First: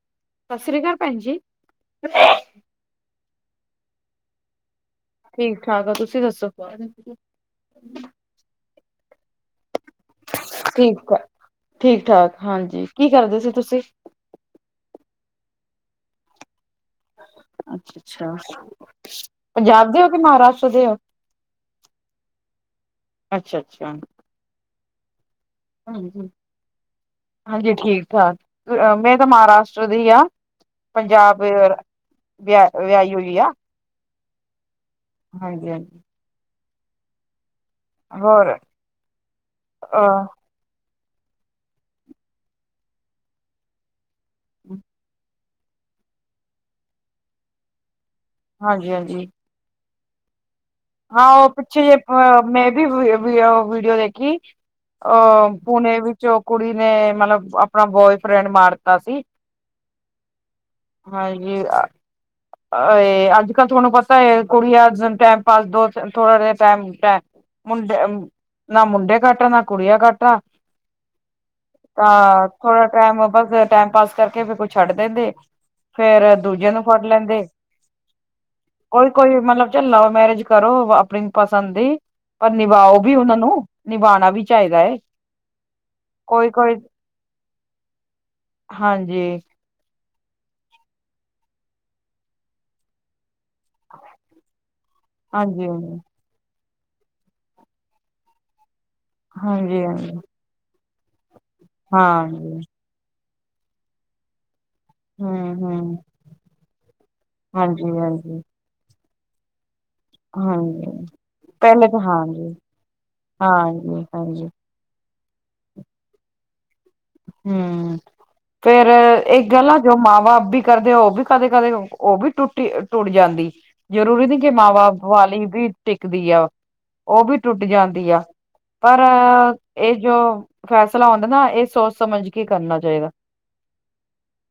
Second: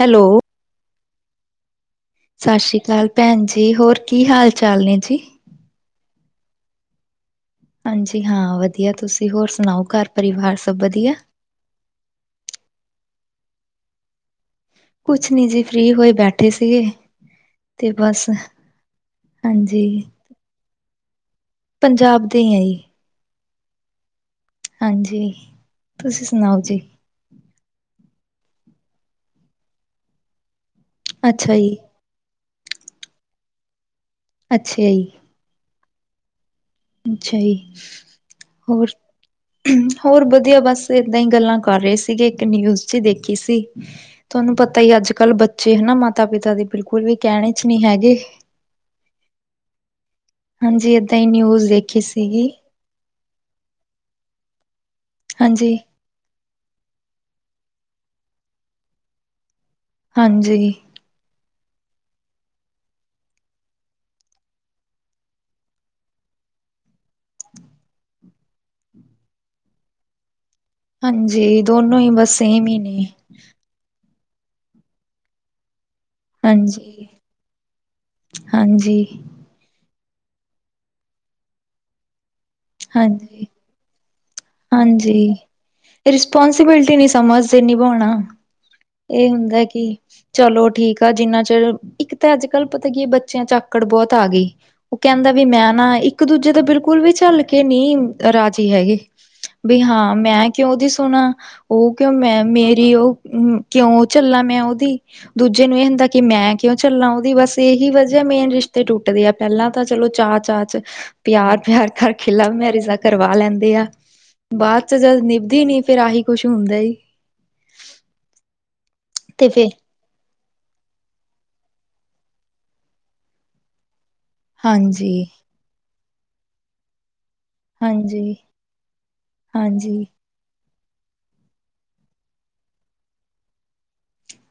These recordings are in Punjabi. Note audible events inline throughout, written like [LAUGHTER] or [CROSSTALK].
ਹੈਲੋ। ਸਾਸਰੀ ਕਾਰ ਭੈਣ ਜੀ ਸ਼ਾਸ਼ੀਕਾਲ ਭੈਣ ਜੀ ਹੋਰ ਕੀ ਹਾਲ, ਚਾਲ ਨੇ ਜੀ। ਠੀਕ, ਠਾਕ ਆ ਤੁਸੀਂ ਦੱਸੋ? [UNINTELLIGIBLE] ਹਾਂਜੀ ਹਾਂ, ਵਧੀਆ ਤੁਸੀਂ ਹੋਰ ਸੁਣਾਓ? ਘਰ ਪਰਿਵਾਰ ਸਭ ਠੀਕ ਵਧੀਆ। ਆ ਠੀਕ, ਠਾਕ ਹਾਂਜੀ ਕੀ ਕਰਦੇ ਸੀ ਤੁਸੀਂ? ਕੁਛ ਨੀ ਜੀ, ਫ੍ਰੀ ਹੋਏ ਬੈਠੇ ਸੀਗੇ। ਤੇ ਬਸ ਅੱਛਾ-ਅੱਛਾ, ਹਾਂਜੀ ਪੰਜਾਬ ਦੇ ਹੋ ਕਿ ਮਹਾਰਾਸ਼ਟਰ ਦੇ ਹੋ? ਪੰਜਾਬ ਦੇ ਐ ਜੀ। ਅੱਛਾ-ਅੱਛਾ। ਹਾਂਜੀ। ਤੁਸੀਂ ਹਾਂਜੀ, [INAUDIBLE] ਸੁਣਾਓ ਜੀ? ਹਾਂਜੀ ਠੀਕ, ਠਾਕ ਮੈਂ ਤਾਂ ਮਹਾਰਾਸ਼ਟਰ ਦੀ ਆ। ਪੰਜਾਬ ਅੱਛਾ ਜੀ, ਵਿਆ-ਵਿਆਹੀ ਹੋਈ ਆ। ਅੱਛਿਆ ਜੀ। ਹਾਂਜੀ-ਹਾਂਜੀ। ਅੱਛਾ ਜੀ, ਹੋਰ, ਹੋਰ ਅ ਵਧੀਆ ਬੱਸ। ਏਦਾਂ ਹੀ ਗੱਲਾਂ ਕਰ ਰਹੇ ਸੀਗੇ, ਇੱਕ ਨਿਊਜ਼ ਜੀ ਦੇਖੀ ਸੀ। ਤੁਹਾਨੂੰ ਪਤਾ ਹੀ ਅੱਜ-ਕੱਲ੍ਹ ਬੱਚ ਬੱਚੇ ਹਨਾ ਮਾਤਾ-ਪਿਤਾ ਦੇ ਬਿਲਕੁਲ ਵੀ ਕਹਿਣੇ 'ਚ' ਨਹੀਂ ਹੈਗੇ। ਹਾਂਜੀ-ਹਾਂਜੀ। [INAUDIBLE] ਹਾਂਜੀ, ਏਦਾਂ ਹੀ ਨਿਊਜ਼ ਦੇਖੀ 'ਚ' ਸੀਗੀ, ਮੈਂ ਵੀ ਵੀਡੀਓ ਦੇਖੀ ਅ ਹਾਂਜੀ, ਪੁਣੇ ਵੀ 'ਚ' ਕੁੜੀ ਨੇ ਮਤਲਬ ਆਪਣਾ ਬੋਏਫਰੈਂਡ ਮਾਰਤਾ ਸੀ। ਹਾਂਜੀ। [UNINTELLIGIBLE] ਜੀ ਆ ਅ ਐਂ ਅੱਜ, ਕੱਲ੍ਹ ਤੁਹਾਨੂੰ ਪਤਾ ਹੈ ਕੁੜੀਆਂ ਟੈਮ ਪਾਸ ਦੋ ਥੋੜਾ ਜਿਹਾ ਟੈਮ ਮੁੰਡੇ, ਨਾ ਮੁੰਡੇ ਘੱਟ ਆ, ਨਾ ਕੁੜੀਆਂ ਘੱਟ ਆ। ਹਾਂਜੀ, [INAUDIBLE] ਦੋਨੋਂ ਹੀ ਬਸ ਤਾਂ ਸੇਮ ਹੀ ਥੋੜਾ ਨੇ, ਟਾਈਮ ਬੱਸ ਟਾਈਮ ਪਾਸ ਕਰਕੇ ਫੇਰ ਕੁਈ ਛੱਡ ਦਿੰਦੇ ਫੇਰ, ਦੂਜੇ ਨੂੰ ਫੜ ਹਾਂਜੀ। ਲੈਂਦੇ [INAUDIBLE] ਹਾਂਜੀ, ਕੋਈ-ਕੋਈ ਮਤਲਬ ਲਵ-ਮੈਰਿਜ ਕਰੋ ਆਪਣੀ ਪਸੰਦ ਦੀ, ਪਰ ਨਿਭਾਓ ਵੀ ਉਹਨਾਂ ਹਾਂਜੀ, ਨੂੰ ਨਿਭਾਣਾ ਵੀ ਚਾਹੀਦਾ ਹੈ ਹਾਂਜੀ, ਕੋਈ ਕੋਈ ਰਿਸਪੋਂਸੀਬਿਲਿਟੀ ਨਹੀਂ ਸਮਝਦੇ, ਨਿਭਾਉਣਾ। ਹਾਂਜੀ ਇਹ ਹੁੰਦਾ ਕੀ ਚਲੋ ਠੀਕ ਆ, ਜਿੰਨਾ ਚਿਰ ਇੱਕ ਤਾਂ ਅੱਜ-ਕੱਲ ਪਤਾ ਕੀ ਬੱਚਿਆਂ ਚੱਕ ਆਕੜ ਬਹੁਤ ਆ ਗਈ ਉਹ ਕਹਿੰਦਾ ਵੀ ਹਾਂਜੀ ਮੈਂ ਨਾ ਇੱਕ ਇੱਕ ਦੂਜੇ ਦੇ ਬਿਲਕੁਲ ਵੀ ਝੱਲ ਕੇ ਨਹੀਂ, ਰਾਜੀ ਹੈਗੀ ਵੀ ਵੀ ਹਾਂਜੀ ਹਾਂ ਹਾਂਜੀ ਮੈਂ ਕਿਉਂ ਉਦੀ ਸੁਣਾ, ਉਹ ਕਿਉਂ ਮੈਂ ਹਾਂਜੀ ਮੇਰੀ ਉਹ ਕਿਉਂ ਝੱਲਾ ਮੈਂ ਉਹਦੀ ਹਮ ਦੂਜੇ ਨੂੰ ਇਹ ਹਮ ਹੁੰਦਾ ਕਿ ਮੈਂ ਕਿਉਂ ਝੱਲਾ ਉਹਦੀ ਬੱਸ ਹਾਂਜੀ ਇਹੀ ਵਜਾ ਹਾਂਜੀ ਮੇਨ ਰਿਸ਼ ਤੇ ਟੁੱਟਦੇ ਆ ਪਹਿਲਾਂ ਤਾਂ ਚਲੋ ਚਾਹ, ਚਾਹ 'ਚ' ਹਾਂਜੀ ਪਹਿਲੇ ਪਿਆਰ-ਪਿਆਰ ਤਾਂ ਕਰਕੇ ਲਵ ਹਾਂਜੀ ਮੈਰਿਜ਼ਾਂ ਕਰਵਾ ਲੈਂਦੇ ਆ। ਹਾਂਜੀ ਹਾਂਜੀ। ਬਾਅਦ 'ਚ' ਜਦ ਨਿਭਦੀ ਨਹੀਂ ਫ਼ਿਰ ਆਹੀ ਕੁਛ ਹੁੰਦਾ ਜੀ‌। ਹਮ, ਫ਼ੇਰ ਇਹ ਤੇ ਫੇਰ ਗੱਲਾਂ ਜੋ ਮਾਂ ਬਾਪ ਵੀ ਕਰਦੇ ਉਹ ਕਦੇ-ਕਦੇ ਉਹ ਵੀ ਟੁੱਟੀ ਟੁੱਟ ਜਾਂਦੀ ਜ਼ਰੂਰੀ ਨੀ ਮਾਂ-ਬਾਪ ਹਾਂਜੀ ਵਾਲੀ ਵੀ ਟਿਕਦੀ ਆ ਉਹ ਵੀ ਟੁੱਟ ਜਾਂਦੀ ਆ, ਹਾਂਜੀ ਪਰ ਇਹ ਹਾਂਜੀ ਜੋ ਫ਼ੈਸਲਾ ਹੁੰਦਾ ਨਾ ਇਹ ਸੋਚ ਸਮਝ ਕੇ ਕਰਨਾ ਚਾਹੀਦਾ।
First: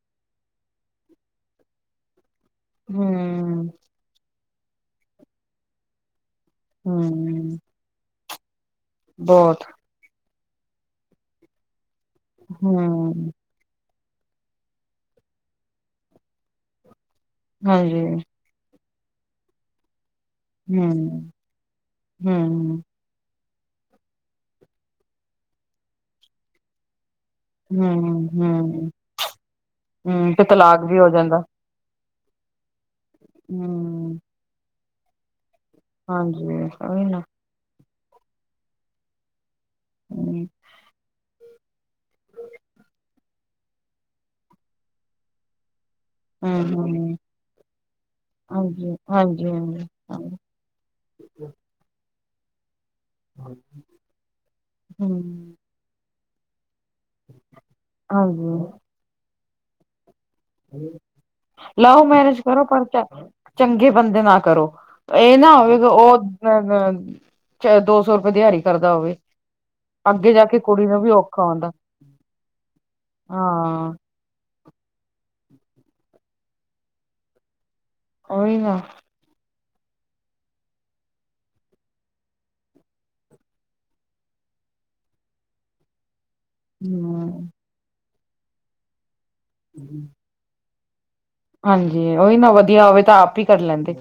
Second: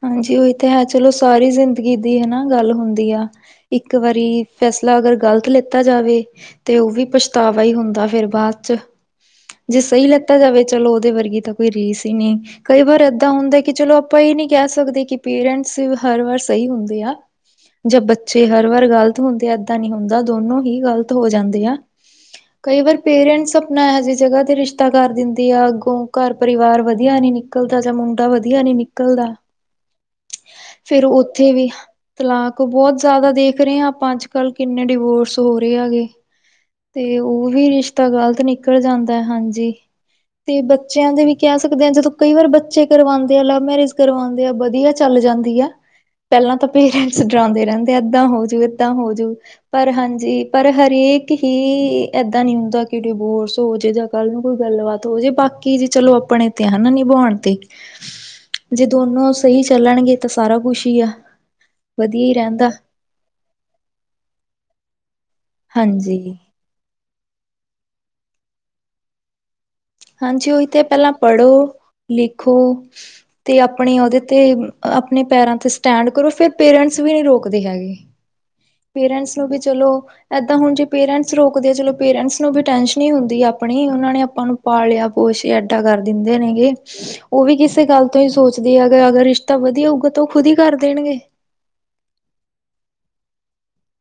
ਹਾਂਜੀ, ਉਹੀ ਤਾਂ ਹੈ ਚਲੋ ਸਾਰੀ ਜ਼ਿੰਦਗੀ ਦੀ ਹਨਾ ਗੱਲ ਹੁੰਦੀ ਆ ਹਮ ਇੱਕ ਵਾਰੀ ਫ਼ੈਸਲਾ ਅਗਰ ਗ਼ਲਤ ਲੇਤਾ ਜਾਵੇ ਤੇ ਉਹ ਵੀ ਹਮ ਪਛਤਾਵਾ ਈ ਹੁੰਦਾ ਫ਼ੇਰ ਬਾਅਦ 'ਚ' ਬਹੁਤ ਸਹੀ ਲੈਤਾ ਜਾਵੇ ਚਲੋ ਉਹਦੇ ਵਰਗੀ ਤਾਂ ਕੋਈ ਰੀਸ ਈ ਨੀ ਕਈ ਵਾਰ ਏਦਾਂ ਹਮ ਹੁੰਦਾ ਕਿ ਚਲੋ ਆਪਾਂ ਇਹ ਨੀ ਕਹਿ ਸਕਦੇ ਕਿ ਪੇਰੈਂਟਸ ਹਰ ਵਾਰ ਸਹੀ ਹੁੰਦੇ ਆ, ਜਬ ਹਾਂਜੀ ਬੱਚੇ ਜੇ ਹਰ ਵਾਰ ਗ਼ਲਤ ਹੁੰਦੇ ਆ ਏਦਾਂ ਨ ਹੁੰਦਾ ਦੋਨੋਂ ਹੀ ਗ਼ਲਤ ਹੋ ਹਮ ਜਾਂਦੇ ਆ, ਕਈ ਹਮ ਵਾਰ ਪੇਰੈਂਟਸ ਆਪਣਾ ਇਹੋ ਜਿਹੀ ਜਗ੍ਹਾ ਤੇ ਰਿਸ਼ਤਾ ਕਰ ਦਿੰਦੇ ਆ, ਅੱਗੋਂ ਘਰ ਪਰਿਵਾਰ ਵਧੀਆਂ ਨੀ ਨ ਨਿਕਲ਼ਦਾ ਜਾਂ ਹਮ ਮੁੰਡਾ ਵਧੀਆਂ ਨੀ ਹਮ ਨਿਕਲ਼ਦਾ, ਹਮ ਤੇ ਤਲਾਕ ਵੀ ਫ਼ੇਰ ਹੋ ਜਾਂਦਾ ਉੱਥੇ ਵੀ ਤਲਾਕ ਬਹੁਤ ਜ਼ਿਆਦਾ ਦੇਖ ਰਹੇ ਆ ਆਪਾਂ ਹਮ ਅੱਜ-ਕੱਲ੍ਹ ਕਿੰਨੇ ਡਿਵੋਰਸ ਹੋ ਰਹੇ ਆ ਗੇ ਹਾਂਜੀ। ਤੇ ਉਹੀ ਨਾ ਉਹ ਵੀ ਰਿਸ਼ਤਾ ਗ਼ਲਤ ਨਿਕਲ਼ ਜਾਂਦਾ ਹਾਂਜੀ, ਹਮ ਤੇ ਬੱਚਿਆਂ ਦੇ ਵੀ ਕਹਿ ਸਕਦੇ ਆ ਜਦੋਂ ਕਈ ਵਾਰ ਬੱਚੇ ਕਰਵਾਂਦੇ ਆ ਲਵ ਮੈਰਿਜ ਕਰਵਾਂਦੇ ਆ ਵਧੀਆਂ ਚੱਲ ਜਾਂਦੀ ਆ ਪਹਿਲਾਂ ਹਮ ਤਾਂ ਹਮ ਪੇਰੈਂਟਸ ਡਰਾਉਂਦੇ ਰਹਿੰਦੇ ਏਦਾਂ ਹੋਜੂ ਏਦਾਂ ਹਾਂਜੀ ਹੋਜੂ ਹਾਂਜੀ ਪਰ ਹਾਂਜੀ ਪਰ ਹਰੇਕ ਹੀ ਏਦਾਂ ਨ੍ਹੀਂ ਹੁੰਦਾ ਡਿਬੋਰਸ ਹੋ ਜੇ ਜਾਂ ਕੱਲ੍ਹ ਨੂੰ ਕੋਈ ਗੱਲਬਾਤ ਹੋ ਜੇ ਹੂੰ ਬਾਕੀ ਜੀ ਚਲੋ ਆਪਣੇ ਤੇ ਹਨਾ ਨੀ ਬੋਣ ਤੇ ਹਾਂਜੀ ਜੇ ਦੋਨੋਂ ਸਹੀ ਚੱਲਣਗੇ ਤਾਂ ਸਾਰਾ ਕੁਛ ਹੀ ਆ ਲਵ ਵਧੀਆ ਹੀ ਮੈਰੇਜ ਕਰੋ ਰਹਿੰਦਾ ਪਰਚਾ ਚੰਗੇ ਬੰਦੇ ਨਾ ਕਰੋ, ਇਹ ਨਾ ਹੋਵੇ ਕਿ ਉਹ ਹਾਂਜੀ 'ਚ' ਦੋ ਸੌ ਰੁਪਏ ਦਿਹਾੜੀ ਕਰਦਾ ਹੋਵੇ ਅੱਗੇ ਜਾ ਹਾਂਜੀ ਕੇ ਉਹੀ ਤੇ ਕੁੜੀ ਨੂੰ ਵੀ ਪਹਿਲਾਂ ਔਖਾ ਪੜ੍ਹੋ, ਹੁੰਦਾ ਲਿਖੋ, ਤੇ ਹਾਂ ਆਪਣੇ ਉਹਦੇ ਤੇ ਆਪਣੇ ਪੈਰਾਂ 'ਤੇ ਸਟੈਂਡ ਕਰੋ ਫ਼ਿਰ ਪੇਰੈਂਟਸ ਵੀ ਨਹੀਂ ਰੋਕਦੇ ਹੈਗੇ ਓਹੀ ਹਾ ਪੇਰੈਂਟਸ ਨੂੰ ਵੀ ਚਲੋ ਏਦਾਂ ਹੁਣ ਜੇ ਪੇਰੈਂਟਸ ਰੋਕਦੇ ਆ ਚਲੋ ਪੇਰੈਂਟਸ ਨੂੰ ਵੀ ਟੈਂਸ਼ਨ ਨਹੀਂ ਹੁੰਦੀ ਆਪਣੀ ਉਹਨਾਂ ਨੇ ਆਪਾਂ ਨੂੰ ਪਾਲਿਆ ਪੋਸ਼ਿਆ ਐਡਾ ਕਰ ਦਿੰਦੇ ਨੇ ਉਹ ਹੂੰ ਵੀ ਕਿਸੇ ਗੱਲ ਤੋਂ ਹੀ ਸੋਚਦੀ ਐ ਅਗਰ ਰਿਸ਼ਤਾ ਵਧੀਆਂ ਹੋਊਗਾ ਤਾਂ ਉਹ ਖੁਦ ਹੀ ਕਰ ਦੇਣਗੇ ਹਾਂਜੀ ਉਹੀ ਨਾ ਵਧੀਆਂ ਹੋਵੇ ਤਾਂ ਆਪ ਹੀ ਕਰ ਲੈਂਦੇ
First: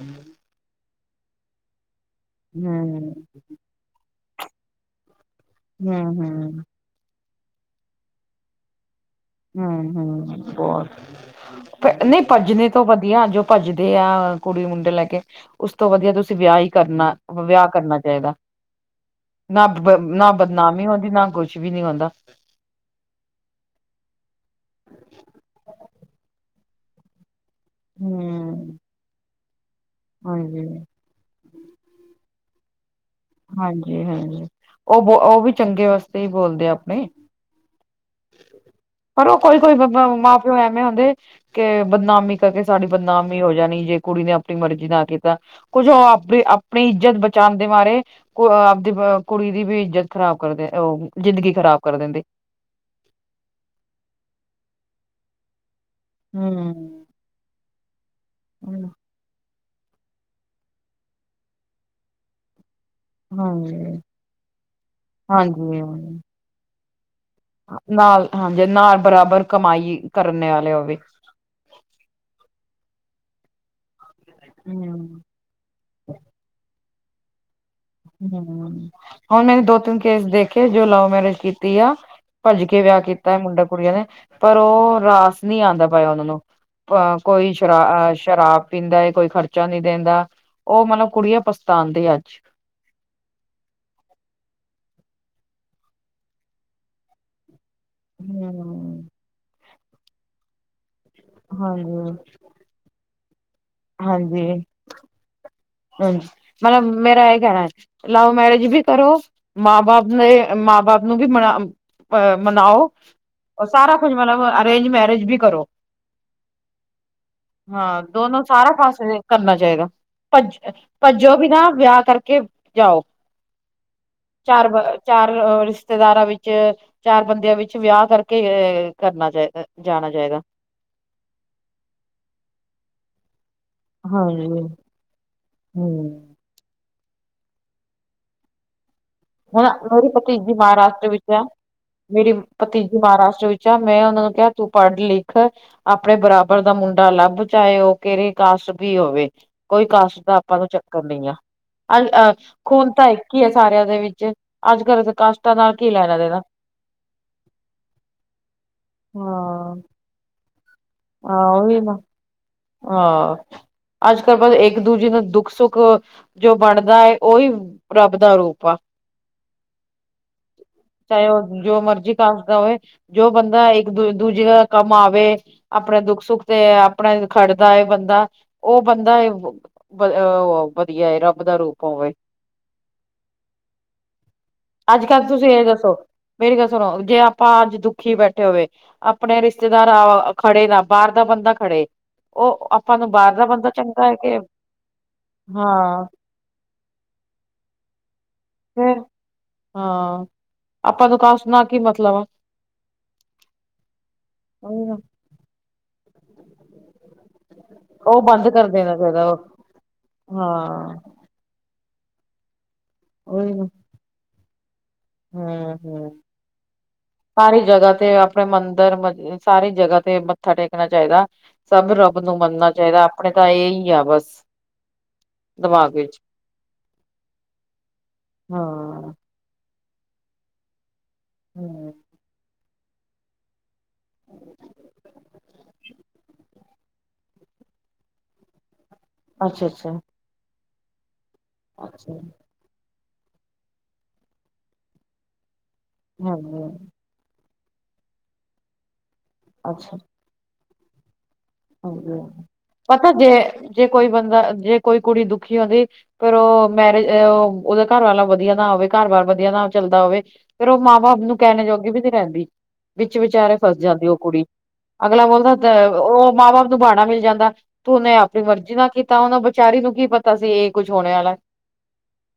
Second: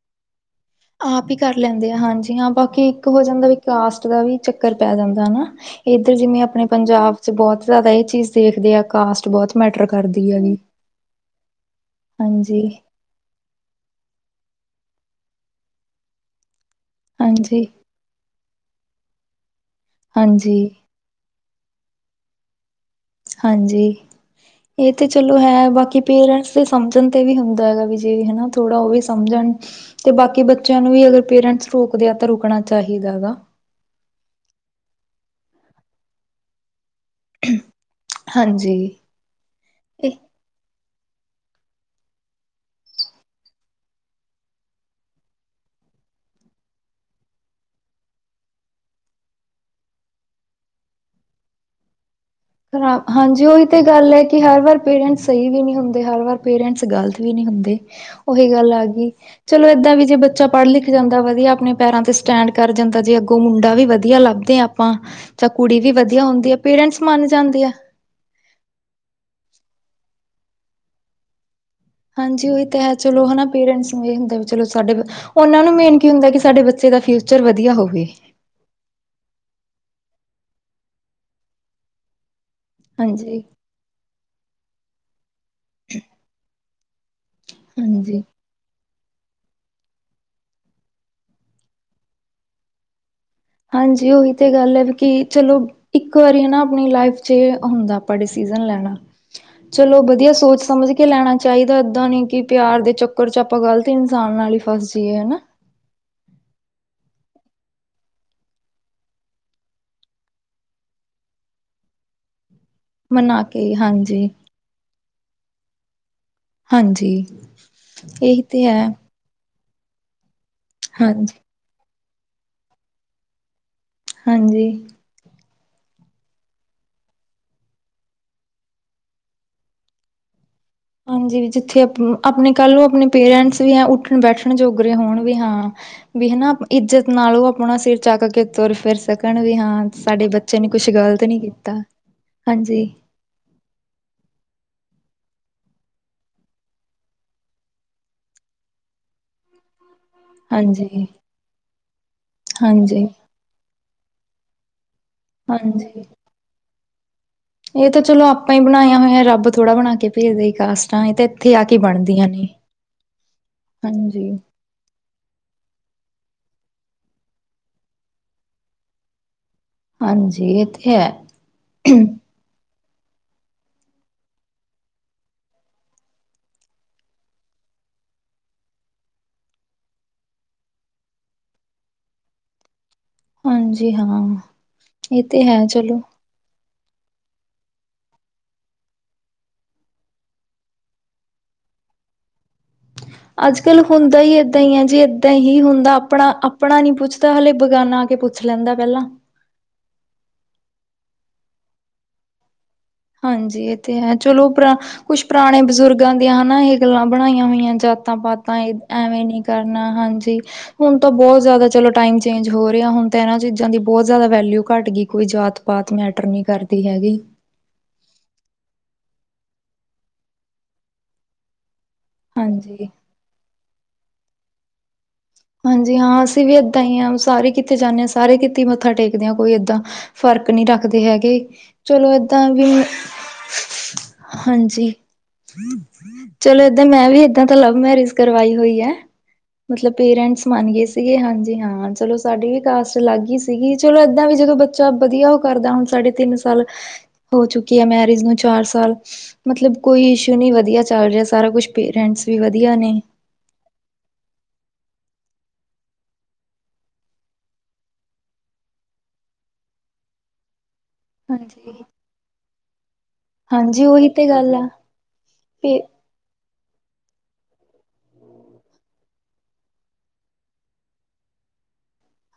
ਆਪ ਹੀ ਕਰ ਲੈਂਦੇ ਆ ਹਾਂਜੀ ਹਾਂ ਬਾਕੀ ਇੱਕ ਹੂੰ ਹੋ ਜਾਂਦਾ ਵੀ ਕਾਸਟ ਦਾ ਵੀ ਚੱਕਰ ਪੈ ਜਾਂਦਾ ਹਨਾ ਹੂੰ ਇੱਧਰ ਜਿਵੇਂ ਹੂੰ ਆਪਣੇ ਪੰਜਾਬ 'ਚ' ਬਹੁਤ ਜ਼ਿਆਦਾ ਇਹ ਚੀਜ਼ ਦੇਖਦੇ ਆ ਕਾਸਟ ਬਹੁਤ ਮੈਟਰ ਕਰਦੀ ਹਮ-ਹਮ ਹੈਗੀ ਬਹੁਤ ਨਹੀਂ ਤੋਂ ਹਾਂਜੀ ਭੱਜਣੇ ਤੋਂ ਭੱਜ ਵਧੀਆਂ ਜੋ ਭੱਜਦੇ ਆ ਕੁੜੀ-ਮੁੰਡੇ ਲੈ ਕੇ ਉਸ ਤੋਂ ਵਧੀਆਂ ਤੁਸੀਂ ਵਿਆਹ ਈ ਕਰਨਾ ਹਾਂਜੀ ਵਿਆਹ ਕਰਨਾ ਚਾਹੀਦਾ। ਨਾ ਹਾਂਜੀ ਬਦ-ਬਦਨਾਮੀ ਹੁੰਦੀ ਨਾ ਕੁਛ ਨੀ ਹੁੰਦਾ ਹਾਂਜੀ ਇਹ ਤੇ ਚਲੋ ਹੈ ਬਾਕੀ ਪੇਰੈਂਟਸ ਦੇ ਸਮਝਣ ਤੇ ਵੀ ਹੁ ਦਾ ਗਾ ਜੇ ਹਨਾ ਥੋੜ੍ਹਾ ਹਮ ਉਹ ਵੀ ਸਮਝਣ, ਤੇ ਹਾਂਜੀ ਬਾਕੀ ਬੱਚਿਆਂ ਨੂੰ ਵੀ ਅਗਰ ਪੇਰੈਂਟਸ ਰੋਕਦੇ ਆ ਤਾਂ ਰੁਕਣਾ ਚਾਹੀਦਾ ਗਾ ਹਾਂਜੀ- ਹਾਂਜੀ ਹੂ ਉਹ ਬ ਉਹ ਵੀ ਚੰਗੇ ਵਾਸਤੇ ਹੀ ਬੋਲਦੇ ਆਪਣੇ ਹਾਂਜੀ। ਪਰ ਉਹ ਕੋਈ-ਕੋਈ ਬਬ ਇਹ ਮਾਂ-ਪਿਓ ਐਵੇਂ ਹੁੰਦੇ ਕੇ ਬਦਨਾਮੀ ਕਰਕੇ ਸਾਡੀ ਬਦਨਾਮੀ ਹੋ ਜਾਣੀ ਜੇ ਕੁੜੀ ਨੇ ਆਪਣੀ ਮਰਜ਼ੀ ਨਾਲ਼ ਕੀਤਾ। ਕੁਝ ਉਹ ਆਪ ਵੀ ਆਪਣੀ ਇੱਜ਼ਤ ਬਚਾਣ ਦੇ ਮਾਰੇ ਕੁਰ ਆਪਦੀ ਅ ਕੁੜੀ ਦੀ ਵੀ ਇੱਜਤ ਖ਼ਰਾਬ ਕਰਦੇ- ਅਅ- ਜ਼ਿੰਦਗੀ ਖ਼ਰਾਬ ਕਰ ਦਿੰਦੇ। ਖਰਾ ਹਾਂਜੀ ਉਹੀ ਤੇ ਗੱਲ ਐ ਕਿ ਹਰ ਵਾਰ ਪੇਰੈਂਟਸ ਸਹੀ ਵੀ ਨਹੀਂ ਹੁੰਦੇ, ਹਰ ਵਾਰ ਪੇਰੈਂਟਸ ਹਮ ਗਲਤ ਵੀ ਨਹੀਂ ਹੁੰਦੇ ਉਹੀ ਗੱਲ ਆ ਗਈ। ਚਲੋ ਏਦਾਂ ਵੀ ਜੇ ਬੱਚਾ ਪੜ੍ਹ-ਲਿਖ ਜਾਂਦਾ ਵਧੀਆ ਆਪਣੇ ਪੈਰਾਂ ਤੇ ਸਟੈਂਡ ਕਰ ਜਾਂਦਾ। ਜੇ ਅੱਗੋਂ ਮੁੰਡਾ ਵੀ ਹਾਂਜੀ ਵਧੀਆ ਲੱਭਦੇ ਆਂ ਆਪਾਂ ਜਾਂ ਕੁੜੀ ਵੀ ਹਾਂਜੀ ਵਧੀਆ ਹੁੰਦੀ ਆ, ਪੇਰੈਂਟਸ ਮੰਨ ਜਾਂਦੇ ਆ। ਨਾਲ ਹਾਂਜੀ ਨਾਲ ਬਰਾਬਰ ਕਮਾਈ ਕਰਨੇ ਆਲੇ ਹੋਵੇ। ਹਾਂਜੀ ਉਹ ਤਾਂ ਹੈ ਚਲੋ ਹਨਾ ਪੇਰੈਂਟਸ ਨੂੰ ਇਹ ਹੁੰਦਾ ਵੀ ਚਲੋ ਸਾਡੇ ਬ ਹਮ ਓਨਾ ਨੂੰ ਮੇਨ ਕਿ ਹੁੰਦਾ ਕਿ ਸਾਡੇ ਬੱਚੇ ਦਾ ਫਿਊਚਰ ਵਧੀਆ ਹੋਵੇ। ਹਮ, ਹੁਣ ਮੈੇਂ ਦੋ-ਤਿੰਨ ਕੇਸ ਦੇਖੇ ਜੋ ਲਵ- ਮੈਰਿਜ ਕੀਤੀ ਆ, ਭੱਜ ਕੇ ਕੇ ਵਿਆਹ ਕੀਤਾ ਹਾਂਜੀ ਮੁੰਡਾ-ਕੁੜੀਆਂ ਨੇ ਪਰ ਉਹ ਰਾਸ ਨੀ ਆਂਦਾ ਪਾਇਆ ਉਹਨਾਂ ਨੂੰ। ਅ ਕੋਈ ਹਾਂਜੀ ਸ਼ਰਾ-ਅ-ਸ਼ਰਾਬ ਪੀਂਦਾ ਏ, ਕੋਈ ਖਰਚਾ ਨਹੀਂ ਦੇਂਦਾ ਉਹ ਮਤਲਬ ਕੁੜੀਆਂ ਪਛਤਾਦੀਆਂ ਅੱਜ ਹਾਂਜੀ ਉਹੀ ਤੇ ਗੱਲ ਐ, ਵੀ ਕੀ ਚਲੋ, ਇੱਕ ਵਾਰੀ ਹਨਾ ਆਪਣੀ ਲਾਈਫ ਚ ਹੁੰਦਾ ਡਿਸੀਜ਼ਨ ਲੈਣਾ, ਹੂੰ, ਚਲੋ ਵਧੀਆ ਸੋਚ ਸਮਝ ਕੇ ਲੈਣਾ ਚਾਈਦਾ ਏਦਾਂ ਹਾਂਜੀ, ਨੀ ਕਿ ਪਿਆਰ ਦੇ ਚੱਕਰ 'ਚ ਆਪਾਂ ਗ਼ਲਤ ਇਨਸਾਨ ਨਾਲ ਈ ਹਾਂਜੀ, ਫਸ ਜਾਈਏ ਹਨਾ। ਹਾਂਜੀ, ਮਤਲਬ ਮੇਰਾ ਆਈ ਕਹਿਣਾ ਲਵ ਮੈਰਿਜ ਵੀ ਕਰੋ, ਮਾਂ-ਬਾਪ ਨੇ-ਅ- ਮਾਂ-ਬਾਪ ਨੂੰ ਵੀ ਮਨਾ ਅਅ ਮਨਾਓ, ਮਨਾ ਕੇ ਸਾਰਾ ਕੁਝ ਹਾਂਜੀ ਮਤਲਬ ਅਰੇਂਜ ਮੈਰਿਜ ਵੀ ਕਰੋ। ਹਾਂਜੀ ਹਾਂ, ਇਹੀ ਦੋਨੋਂ ਤੇ ਸਾਰਾ ਹੈ [UNINTELLIGIBLE] ਕਰਨਾ ਚਾਹੀਦਾ। ਭੱਜ-ਅ- ਭੱਜੋ ਹਾਂਜੀ ਵੀ ਨਾ ਵਿਆਹ ਕਰਕੇ ਜਾਓ [INAUDIBLE] ਚਾਰ ਹਾਂਜੀ ਅ ਚਾਰ- ਅ- ਰਿਸ਼ਤੇਦਾਰਾਂ ਵਿੱਚ ਚਾਰ ਬੰਦਿਆਂ ਵਿੱਚ ਵਿਆਹ ਕਰਕੇ ਅਅ ਕਰਨਾ ਚਾਈ-ਜਾਣਾ- ਚਾਈਦਾ। ਹਾਂਜੀ ਵੀ ਜਿੱਥੇ ਆਪ-ਆਪਣੇ ਕੱਲ੍ਹ ਨੂੰ ਆਪਣੇ ਪੇਰੈਂਟਸ ਵੀ ਐ ਹਾਂਜੀ ਉੱਠਣ-ਬੈਠਣ ਜੋਗਰੇ ਹੋਣ, ਵੀ ਹਾਂ ਹਮ ਵੀ ਹਨਾ ਇੱਜਤ ਨਾਲ ਉਹ ਆਪਣਾ ਸਿਰ ਚੱਕ ਕੇ ਤੁਰ-ਫਿਰ ਸਕ ਹਨਾ ਮੇਰੀ ਭਤੀਜੀ ਮਹਾਰਾਸ਼ਟਰ ਵਿੱਚ ਨਹੀਂ ਐ- ਕੀਤਾ ਮੇਰੀ ਹਾਂਜੀ ਭਤੀਜੀ ਮਹਾਰਾਸ਼ਟਰ ਵਿੱਚ ਜਾ ਮੈਂ ਉਹਨਾਂ ਨੂੰ ਕਿਹਾ ਤੂੰ ਪੜ੍ਹ-ਲਿਖ ਆਪਣੇ ਬਰਾਬਰ ਦਾ ਮੁੰਡਾ ਲੱਭ ਚਾਏ ਉਹ ਕਿਹਰੀ ਕਾਸਟ ਵੀ ਹੋਵੇ, ਕੋਈ ਕਾਸ ਆਪਾਂ ਨੂੰ ਹਾਂਜੀ ਚੱਕਰ ਨਹੀਂ ਆਂ, ਅ -ਅਹ ਖੂਨ ਹਾਂਜੀ ਤਾਂ ਇੱਕ ਈ ਆ ਸਾਰਿਆਂ ਦੇ ਵਿੱਚ। ਅੱਜ-ਕੱਲ੍ਹ ਤੇ ਕਾਸਟਾਂ ਨਾਲ ਕੀ ਹਾਂਜੀ ਲੈਣਾ-ਦੇਣਾ। ਇਹ ਤਾਂ ਚਲੋ ਆਪਾਂ ਬਣਾਇਆ ਹੋਇਆ ਰੱਬ ਹਾਂ ਥੋੜ੍ਹਾ ਬਣਾ ਕੇ ਭੇਜਦਾ ਈ ਕਾਸਟ। ਤਾਂਹੀ ਤਾਂ ਹਾਂ ਇੱਥੇ ਆ ਕੇ ਉਹੀ ਨਾ ਬਣਦੀਆਂ ਨੇ। ਹਾਂ, ਹਾਂਜੀ ਅੱਜ-ਕੱਲ੍ਹ ਬ ਇੱਕ-ਦੂਜੇ ਨੂੰ ਦੁੱਖ- ਸੁੱਖ ਜੋ ਵੰਡਦਾ ਏ ਓਈ ਰੱਬ ਦਾ ਰੂਪ ਆ। ਹਾਂਜੀ, ਇਹ ਤੇ ਹੈ। ਹਮੂੰਅ ਦੱਸਦਾ ਓਏ। ਜੋ ਬੰਦਾ ਇੱਕ-ਦ-ਦੂਜੇ ਕੰਮ ਆਵੇ, ਆਪਣੇ ਦੁੱਖ-ਸੁੱਖ ਤੇ ਆਪਣੇ ਖੜਦਾ ਏ ਬੰਦਾ, ਉਹ ਬੰਦਾ ਵ-ਅਅ-ਵਧੀਆ ਏ ਰੱਬ ਦਾ ਰੂਪ ਹੋਵੇ। ਹਾਂਜੀ ਹਾਂ, ਅੱਜ ਇਹ ਕੱਲ੍ਹ ਤੇ ਤੁਸੀਂ ਹੈ ਦੱਸੋ ਚਲੋ। ਮੇਰੀ ਗੱਲ ਸੁਣੋ ਜੇ ਆਪਾਂ ਅੱਜ ਦੁੱਖੀ ਬੈਠੇ ਹੋਵੇ ਆਪਣੇ ਰਿਸ਼ਤੇਦਾਰ ਅਅ ਖੜੇ ਨਾ, ਬਾਹਰ ਦਾ ਬੰਦਾ ਖੜੇ ਉਹ ਆਪਾਂ ਨੂੰ ਬਾਹਰ ਦਾ ਬੰਦਾ ਅੱਜ-ਕੱਲ੍ਹ ਚੰਗਾ ਹੈ ਹੁੰਦਾ ਈ ਕਿ ਏਦਾਂ ਈਂ ਆਂ ਜੀ, ਏਦਾਂ ਹੀ ਹੁੰਦਾ ਹਾਂ ਆਪਣਾ ਆਪ ਆਪਣਾ ਨੀ ਪੁੱਛਦਾ ਹਲੇ ਬੇਗਾਨਾ ਆ ਕੇ ਪੁੱਛ ਲੈਂਦਾ ਫ ਪਹਿਲਾਂ ਹਾਂ, ਆਪਾਂ ਨੂੰ ਕਾਸਟ ਨਾਲ ਕੀ ਮਤਲਬ ਆ? ਹਾਂਜੀ ਇਹ ਤੇ ਹੈ, ਚਲੋ ਪਰਾ ਉਹੀ ਨਾ ਕੁਛ ਪੁਰਾਣੇ ਬਜ਼ੁਰਗਾਂ ਦੀਆਂ ਹਨਾ ਇਹ ਗੱਲਾਂ ਬਣਾਈਆਂ ਹੋਈਆਂ। ਉਹ ਬੰਦ ਜਾਤਾਂ-ਪਾਤਾਂ ਕਰ ਦੇਣਾ ਏ-ਐਵੇਂ ਚਾਹੀਦਾ ਨੀ ਕਰਨਾ ਹਾਂਜੀ ਹਾਂ ਹੁਣ ਤਾਂ ਬਹੁਤ ਜ਼ਿਆਦਾ ਚਲੋ ਟਾਈਮ ਚੇਂਜ ਹੋ ਰਿਹਾ ਹੁਣ ਤਾਂ ਇਹਨਾਂ ਉਹੀ ਨਾ ਚੀਜ਼ਾਂ ਦੀ ਬਹੁਤ ਜ਼ਿਆਦਾ ਵੈਲਿਊ ਘੱਟ ਗਈ। ਕੋਈ ਜਾਤ- ਹਮ ਪਾਤ ਹਮ ਮੈਟਰ ਨਹੀਂ ਕਰਦੀ ਹੈਗੀ। ਸਾਰੀ ਜਗ੍ਹਾ ਤੇ ਆਪਣੇ ਮੰਦਿਰ ਸਾਰੀ ਜਗ੍ਹਾ ਤੇ ਮੱਥਾ ਟੇਕਣਾ ਚਾਹੀਦਾ ਸਭ ਰ ਬ ਨੂੰ ਮੰਨਣਾ ਹਾਂਜੀ ਚਾਹੀਦਾ ਆਪਣੇ ਤਾਂ ਇਹਹੀ ਆ ਬਸ। ਦਿਮਾਗ ਹਾਂਜੀ ਵਿੱਚ ਹਾਂ ਅਸੀਂ ਵੀ ਏਦਾਂ ਹੀ ਹਾਂ ਸਾਰੇ ਕਿੱਤੇ ਜਾਂਦੇ ਹਾਂ, ਸਾਰੇ ਹਾਂ ਕਿਤੇ ਮੱਥਾ ਟੇਕਦੇ ਹਾਂ। ਕੋਈ ਏਦਾਂ ਫ਼ਰਕ ਨਹੀਂ ਰੱਖਦੇ ਹੈਗੇ, ਹਮ ਚਲੋ ਏਦਾਂ ਵੀ, ਹਾਂਜੀ ਚਲੋ ਏਦਾਂ ਮੈਂ ਵੀ ਏਦਾਂ ਤਾਂ ਲਵ ਮੈਰਿਜ ਕਰਵਾਈ ਹੋਈ ਹੈ। ਅੱਛਾ- ਮਤਲਬ ਅੱਛਾ। ਪੇਰੈਂਟਸ ਮੰਨ ਗਏ ਸੀਗੇ ਹਾਂਜੀ ਹਾਂ ਚਲੋ ਅੱਛਾ ਸਾਡੇ ਵੀ ਕਾਸਟ ਅਲੱਗ ਹੀ ਸੀਗੀ, ਚਲੋ ਏਦਾਂ ਜਦੋਂ ਬੱਚਾ ਵਧੀਆ ਉਹ ਕਰਦਾ ਹੁਣ ਸਾਢੇ ਤਿੰਨ ਹਾਂਜੀ ਸਾਲ ਹੋ ਚੁੱਕੀ ਹੈ ਮੈਰਿਜ ਨੂੰ ਚਾਰ ਸਾਲ, ਮਤਲਬ ਕੋਈ ਇਸ਼ੂ ਨੀ ਵਧੀਆ ਚੱਲ ਰਿਹਾ ਸਾਰਾ ਕੁੱਛ ਹਾਂ ਪਤਾ ਜੇ, ਜੇ ਕੋਈ ਬੰਦਾ ਜੇ ਕੋਈ ਕੁੜੀ ਦੁਖੀ ਹੋਵੇ। ਫ ਉਹ ਮੈਰਿਜ ਉਹਦਾ ਘਰ ਵਾਲਾ ਵਧੀਆ ਨਾ ਹੋਵੇ ਘਰ ਬਾਰ ਵਧੀਆ ਨਾ ਚੱਲਦਾ ਹੋਵੇ। ਫੇਰ ਉਹ ਮਾ-ਬਾਪ ਨੂੰ ਕਹਿਣ ਹਾਂਜੀ ਜੋਗੀ ਵੀ ਨੀ ਰਹਿੰਦੀ, ਵਿੱਚ ਵਿਚਾਲੇ ਫਸ ਹਾਂਜੀ ਜਾਂਦੀ ਉਹੀ ਉਹ ਤੇ ਕੁੜੀ, ਗੱਲ ਆ ਅਗਲਾ ਬੋਲਦਾ ਤੇ ਉਹ ਮਾਂ- ਬਾਪ ਨੂੰ ਬਹਾਣਾ ਮਿਲ ਜਾਂਦਾ। ਤੂੰ ਨੇ ਆਪਣੀ ਮਰਜ਼ੀ ਨਾਲ ਕੀਤਾ ਉਹਨੂੰ ਵਿਚਾਰੀ ਨੂੰ ਕੀ ਪਤਾ ਸੀ ਇਹ ਕੁੱਝ ਹੋਣ ਵਾਲਾ।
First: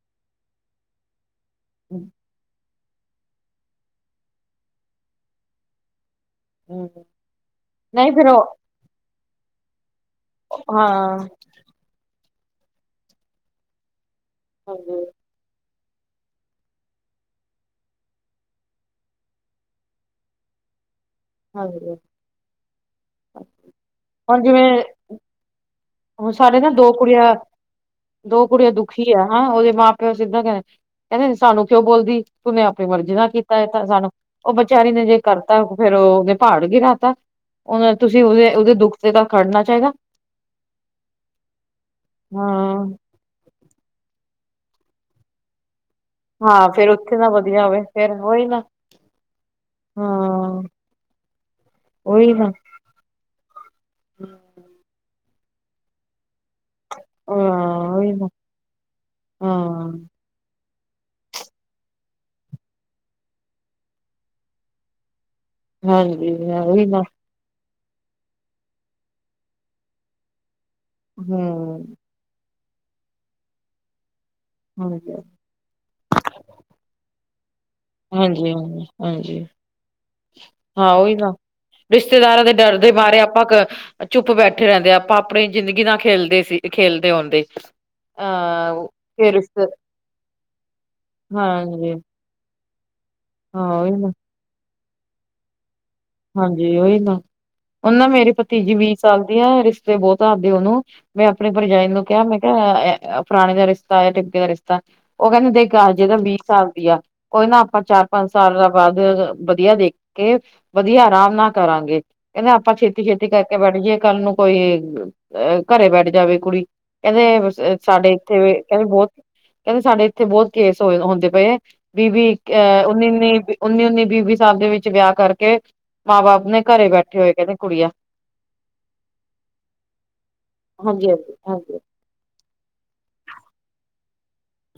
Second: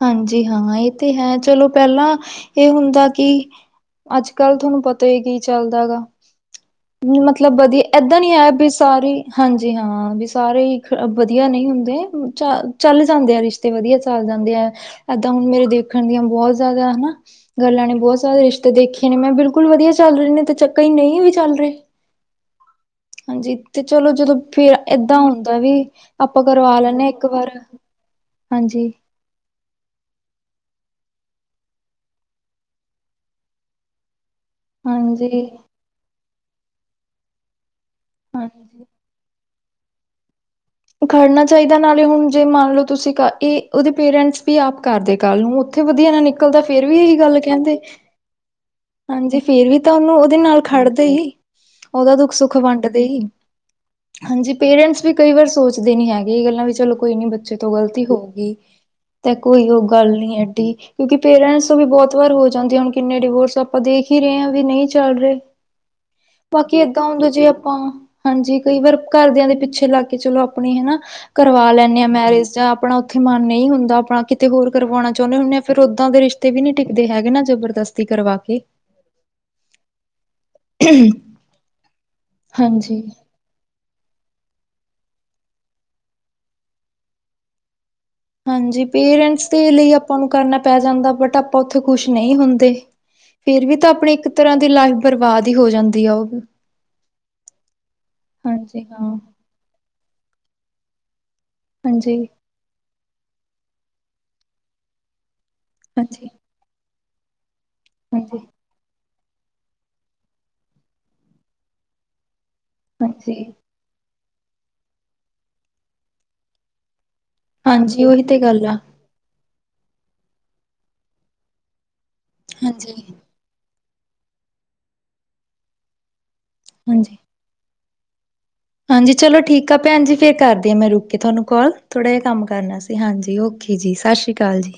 ਹਾਂਜੀ ਹਾਂ ਇਹ ਤੇ ਹੈ ਚਲੋ ਪਹਿਲਾਂ ਇਹ ਹੁੰਦਾ ਕਿ ਅੱਜ-ਕੱਲ੍ਹ ਤੁਹਾਨੂੰ ਪਤਾ ਹੀ ਕੀ ਚੱਲਦਾ ਗਾ। ਹਮ। ਮਤਲਬ ਵਧੀਆ ਏਦਾਂ ਨੀ ਆਇਆ ਵੀ ਸਾਰੇ ਹੀ, ਹਾਂਜੀ ਹਾਂ ਵੀ ਸਾਰੇ ਹਾਂ ਵਧੀਆ ਨਹੀਂ ਹੁੰਦੇ। ਚ ਚੱਲ ਜਾਂਦੇ ਆ ਰਿਸ਼ਤੇ ਵਧੀਆ ਚੱਲ ਜਾਂਦੇ ਹੈ। ਹਾਂਜੀ ਤਾਂ ਹੁਣ ਮੇਰੇ ਦੇਖਣ ਦੀਆਂ ਬਹੁਤ ਜ਼ਿਆਦਾ ਹਨਾ। ਗੱਲਾਂ ਨੇ ਬਹੁਤ ਸਾਰੇ ਰਿਸ਼ਤੇ ਦੇਖੇ ਨੇ ਮੈਂ ਬਿਲਕੁਲ ਵਧੀਆ ਚੱਲ ਰਹੇ ਨੇ ਤੇ ਚੱਕ ਹੀ ਨਹੀਂ ਵੀ ਚੱਲ ਰਹੇ ਹਾਂਜੀ। ਹਾਂਜੀ ਤੇ ਚਲੋ ਜਦੋਂ ਹੁਣ ਜਿਵੇਂ ਫਿਰ ਏਦਾਂ ਹੁੰਦਾ ਵੀ, ਹੁਣ ਆਪਾਂ ਸਾਡੇ ਨਾ ਕਰਵਾ ਦੋ ਲੈਂਦੇ ਹਾਂ ਇੱਕ ਕੁੜੀਆਂ ਵਾਰ। ਦੋ ਕੁੜੀਆਂ ਹਾਂਜੀ ਦੁਖੀ ਆ ਹਾਂ ਉਹਦੇ ਮਾਂ ਪਿਓ ਸਿੱਧਾ ਕ ਕਹਿੰਦੇ ਸਾਨੂੰ ਕਿਉਂ ਬੋਲਦੀ ਤੂੰਨੇ ਆਪਣੀ ਮਰਜ਼ੀ ਨਾ ਕੀਤਾ ਥ ਸਾਨੂੰ ਉਹ ਵਿਚਾਰੀ ਨੇ ਜੇ ਹਾਂਜੀ ਕਰਤਾ ਫੇਰ ਉਹਦੇ ਪਹਾੜ ਗਿਰਾਤਾ ਉਹਨੇ ਤੁਸੀਂ ਉਹਦੇ, ਉਹਦੇ ਹਾਂਜੀ ਦੁੱਖ ਤੇ ਤਾਂ ਖੜਨਾ ਚਾਹੀਦਾ। ਖੜਨਾ ਚਾਹੀਦਾ ਨਾਲੇ ਹੁਣ ਜੇ ਮੰਨ ਲਓ ਹਾਂ ਤੁਸੀਂ ਕੀ ਉਹਦੇ ਪੇਰੈਂਟਸ ਵੀ ਆਪ ਕਰਦੇ ਕੱਲ੍ਹ ਨੂੰ ਉੱਥੇ ਵਧੀਆ ਨਾ ਨਿਕਲਦਾ ਹਾਂ ਫੇਰ ਵੀ ਉੱਥੇ ਇਹੀ ਨਾ ਗੱਲ ਵਧੀਆ ਕਹਿੰਦੇ। ਹੋਵੇ ਫੇਰ ਉਹੀ ਨਾ ਹਾਂਜੀ ਫੇਰ ਵੀ ਤਾਂ ਉਹਨੂੰ ਉਹਦੇ ਨਾਲ ਹਾਂ ਖੜਦੇ ਹੀ, ਉਹਦਾ ਉਹੀ ਨਾ ਦੁੱਖ-ਸੁੱਖ ਵੰਡ ਡਦੇ ਈ ਹਾਂਜੀ ਪੇਰੈਂਟਸ ਵੀ ਕਈ ਵਾਰ ਸੋਚ ਦੇ ਨੀ ਹੈਗੇ ਇਹ ਗੱਲਾਂ ਵੀ ਚਲੋ ਕੋਈ ਨੀ ਬੱਚੇ ਤੋਂ ਹਾਂ ਗ਼ਲਤੀ ਉਹੀ ਹੋ ਨਾ ਗਈ। ਤੇ ਕੋਈ ਉਹ ਹਾਂ ਗੱਲ ਨਹੀਂ ਐਡੀ। ਕਿਉਂਕਿ ਪੇਰੈਂਟਸ ਵੀ ਬਹੁਤ ਵਾਰ ਹੋ ਜਾਂਦੇ ਹੁਣ ਕਿੰਨੇ ਡਿਵੋਰਸ ਆਪਾਂ ਦੇਖ ਹੀ ਰਹੇ ਹਾਂ ਵੀ ਨਹੀਂ ਚੱਲ ਰਹੇ। ਹਾਂਜੀ ਬਾਕੀ ਉਹੀ ਨਾ ਏਦਾਂ ਹੁੰਦਾ ਜੇ ਆਪਾਂ। ਹਾਂਜੀ ਕਈ ਵਾਰ ਘਰਦਿਆਂ ਦੇ ਪਿੱਛੇ ਲੱਗ ਕੇ ਚਲੋ ਆਪਣੀ ਹਨਾ ਕਰਵਾ ਹਮ ਲੈਂਦੇ ਹਾਂ ਮੈਰਿਜ ਜਾਂ ਆਪਣਾ ਉੱਥੇ ਮਨ ਨਹੀਂ ਹੁੰਦਾ ਆਪਣਾ ਕਿਤੇ ਹੋਰ ਕਰਵਾਉਣਾ ਹਾਂਜੀ ਚਾਹੁੰਦੇ ਹੁੰਦੇ ਆ ਫਿਰ ਓਦਾਂ ਦੇ ਰਿਸ਼ਤੇ ਵੀ ਨੀ ਟਿੱਕਦੇ ਹੈਗੇ ਨਾ ਜਬਰਦਸਤ ਹਾਂਜੀ, ਹਾਂਜੀ, ਹਾਂਜੀ। ਹਾਂ ਉਹੀ ਨਾ ਰਿਸ਼ਤੇਦਾਰਾਂ ਦੇ ਡਰ ਦੇ ਹਾਂਜੀ ਬਾਰੇ ਆਪਾਂ ਚੁੱਪ ਬੈਠੇ ਰਹਿੰਦੇ ਆ ਆਪਾਂ ਆਪਣੀ ਜ਼ਿੰਦਗੀ ਨਾ ਖੇਲਦੇ ਸੀ ਖੇਲਦੇ ਹੁੰਂਦੇ। ਹਾਂਜੀ, ਪੇਰੈਂਟਸ ਦੇ ਲਈ ਆਪਾਂ ਨੂੰ ਕਰਨਾ ਪੈ ਜਾਂਦਾ ਬਟ ਆਪਾਂ ਉੱਥੇ ਹਾਂਜੀ ਖੁਸ਼ ਨਹੀਂ। ਨਹੀਂ ਹੁੰਦੇ ਫੇਰ ਹਾਂ ਵੀ ਤਾਂ। ਉਹੀ ਨਾ ਆਪਣੀ ਇੱਕ ਤਰ੍ਹਾਂ ਦੀ ਲਾਈਫ ਬਰਬਾਦ ਹੀ ਹੋ ਜਾਂਦੀ। ਆ ਉਹ ਹਾਂਜੀ ਉਹੀ ਨਾ, ਉਹ ਨਾ ਮੇਰੇ ਭਤੀਜੀ ਹਾਂਜੀ ਵੀਹ ਹਾਂ ਸਾਲ ਦੀ ਆ ਰਿਸ਼ਤੇ ਬਹੁਤ ਆਦੇ ਉਹਨੂੰ ਮੈਂ ਆਪਣੀ ਭਰਜਾਈ ਨੂੰ ਹਾਂਜੀ ਕਿਹਾ ਮੈਂ ਕਿਹਾ ਫਲਾਣੇ ਦਾ ਰਿਸ਼ਤਾ ਆਇਆ ਤਿਮਕੇ ਦਾ ਰਿਸ਼ਤਾ ਉਹ ਕਹਿੰਦੇ ਦੇਖ ਅਜੇ ਤਾਂ ਹਾਂਜੀ ਵੀਹ ਸਾਲ ਦੀ ਆ, ਕੋਈ ਨਾ ਆਪਾਂ ਚਾਰ ਪੰਜ ਹਾਂਜੀ ਸਾਲ ਬਾਅਦ ਵਧੀਆ ਦੇਖ ਕੇ ਵਧੀਆ ਆਰਾਮ ਨਾਲ ਕਰਾਂਗੇ ਕਹਿੰਦੇ ਆਪਾਂ ਛੇਤੀ-ਛੇਤੀ ਹਾਂਜੀ ਕਰਕੇ ਬੈਠ ਜਏ ਕੱਲ੍ਹ ਨੂੰ ਕੋਈ ਅ ਘਰੇ ਬੈਠ ਜਾਵੇ ਕੁੜੀ, ਕਹਿੰਦੇ ਹਾਂਜੀ ਸਾਡੇ ਉਹੀ ਤੇ ਇੱਥੇ ਵੀ ਗੱਲ ਆ ਕਹਿੰਦੇ ਬਹੁਤ ਕਹਿੰਦੇ ਸਾਡੇ ਇੱਥੇ ਬਹੁਤ ਕੇਸ ਹੋਏ ਹੁੰਦੇ ਪਏ ਆ ਵੀਹ-ਵੀਹ ਅ ਹਾਂਜੀ ਉੱਨੀ-ਉਨੀ ਉੱਨੀ-ਉੱਨੀ, ਵੀਹ-ਵੀਹ ਸਾਲ ਦੇ ਵਿੱਚ ਵਿਆਹ ਕਰਕੇ, ਮਾਂ-ਬਾਪ ਨੇ ਘਰੇ ਹਾਂਜੀ ਬੈਠੇ ਹੋਏ ਕਹਿੰਦੇ ਕੁੜੀਆਂ। ਹਾਂਜੀ ਚਲੋ ਠੀਕ ਆ ਭੈਣ ਜੀ ਫੇਰ ਕਰਦੀ ਹਾਂ ਮੈਂ ਰੁਕ ਹਾਂਜੀ ਕੇ ਹਾਂਜੀ ਤੁਹਾਨੂੰ ਕਾੱਲ। ਹਾਂਜੀ ਥੋੜ੍ਹਾ ਜਿਹਾ ਕੰਮ ਕਰਨਾ ਸੀ ਹਾਂਜੀ ਓਕੇ ਜੀ ਸਾਸਰੀ ਕਾਲ ਜੀ।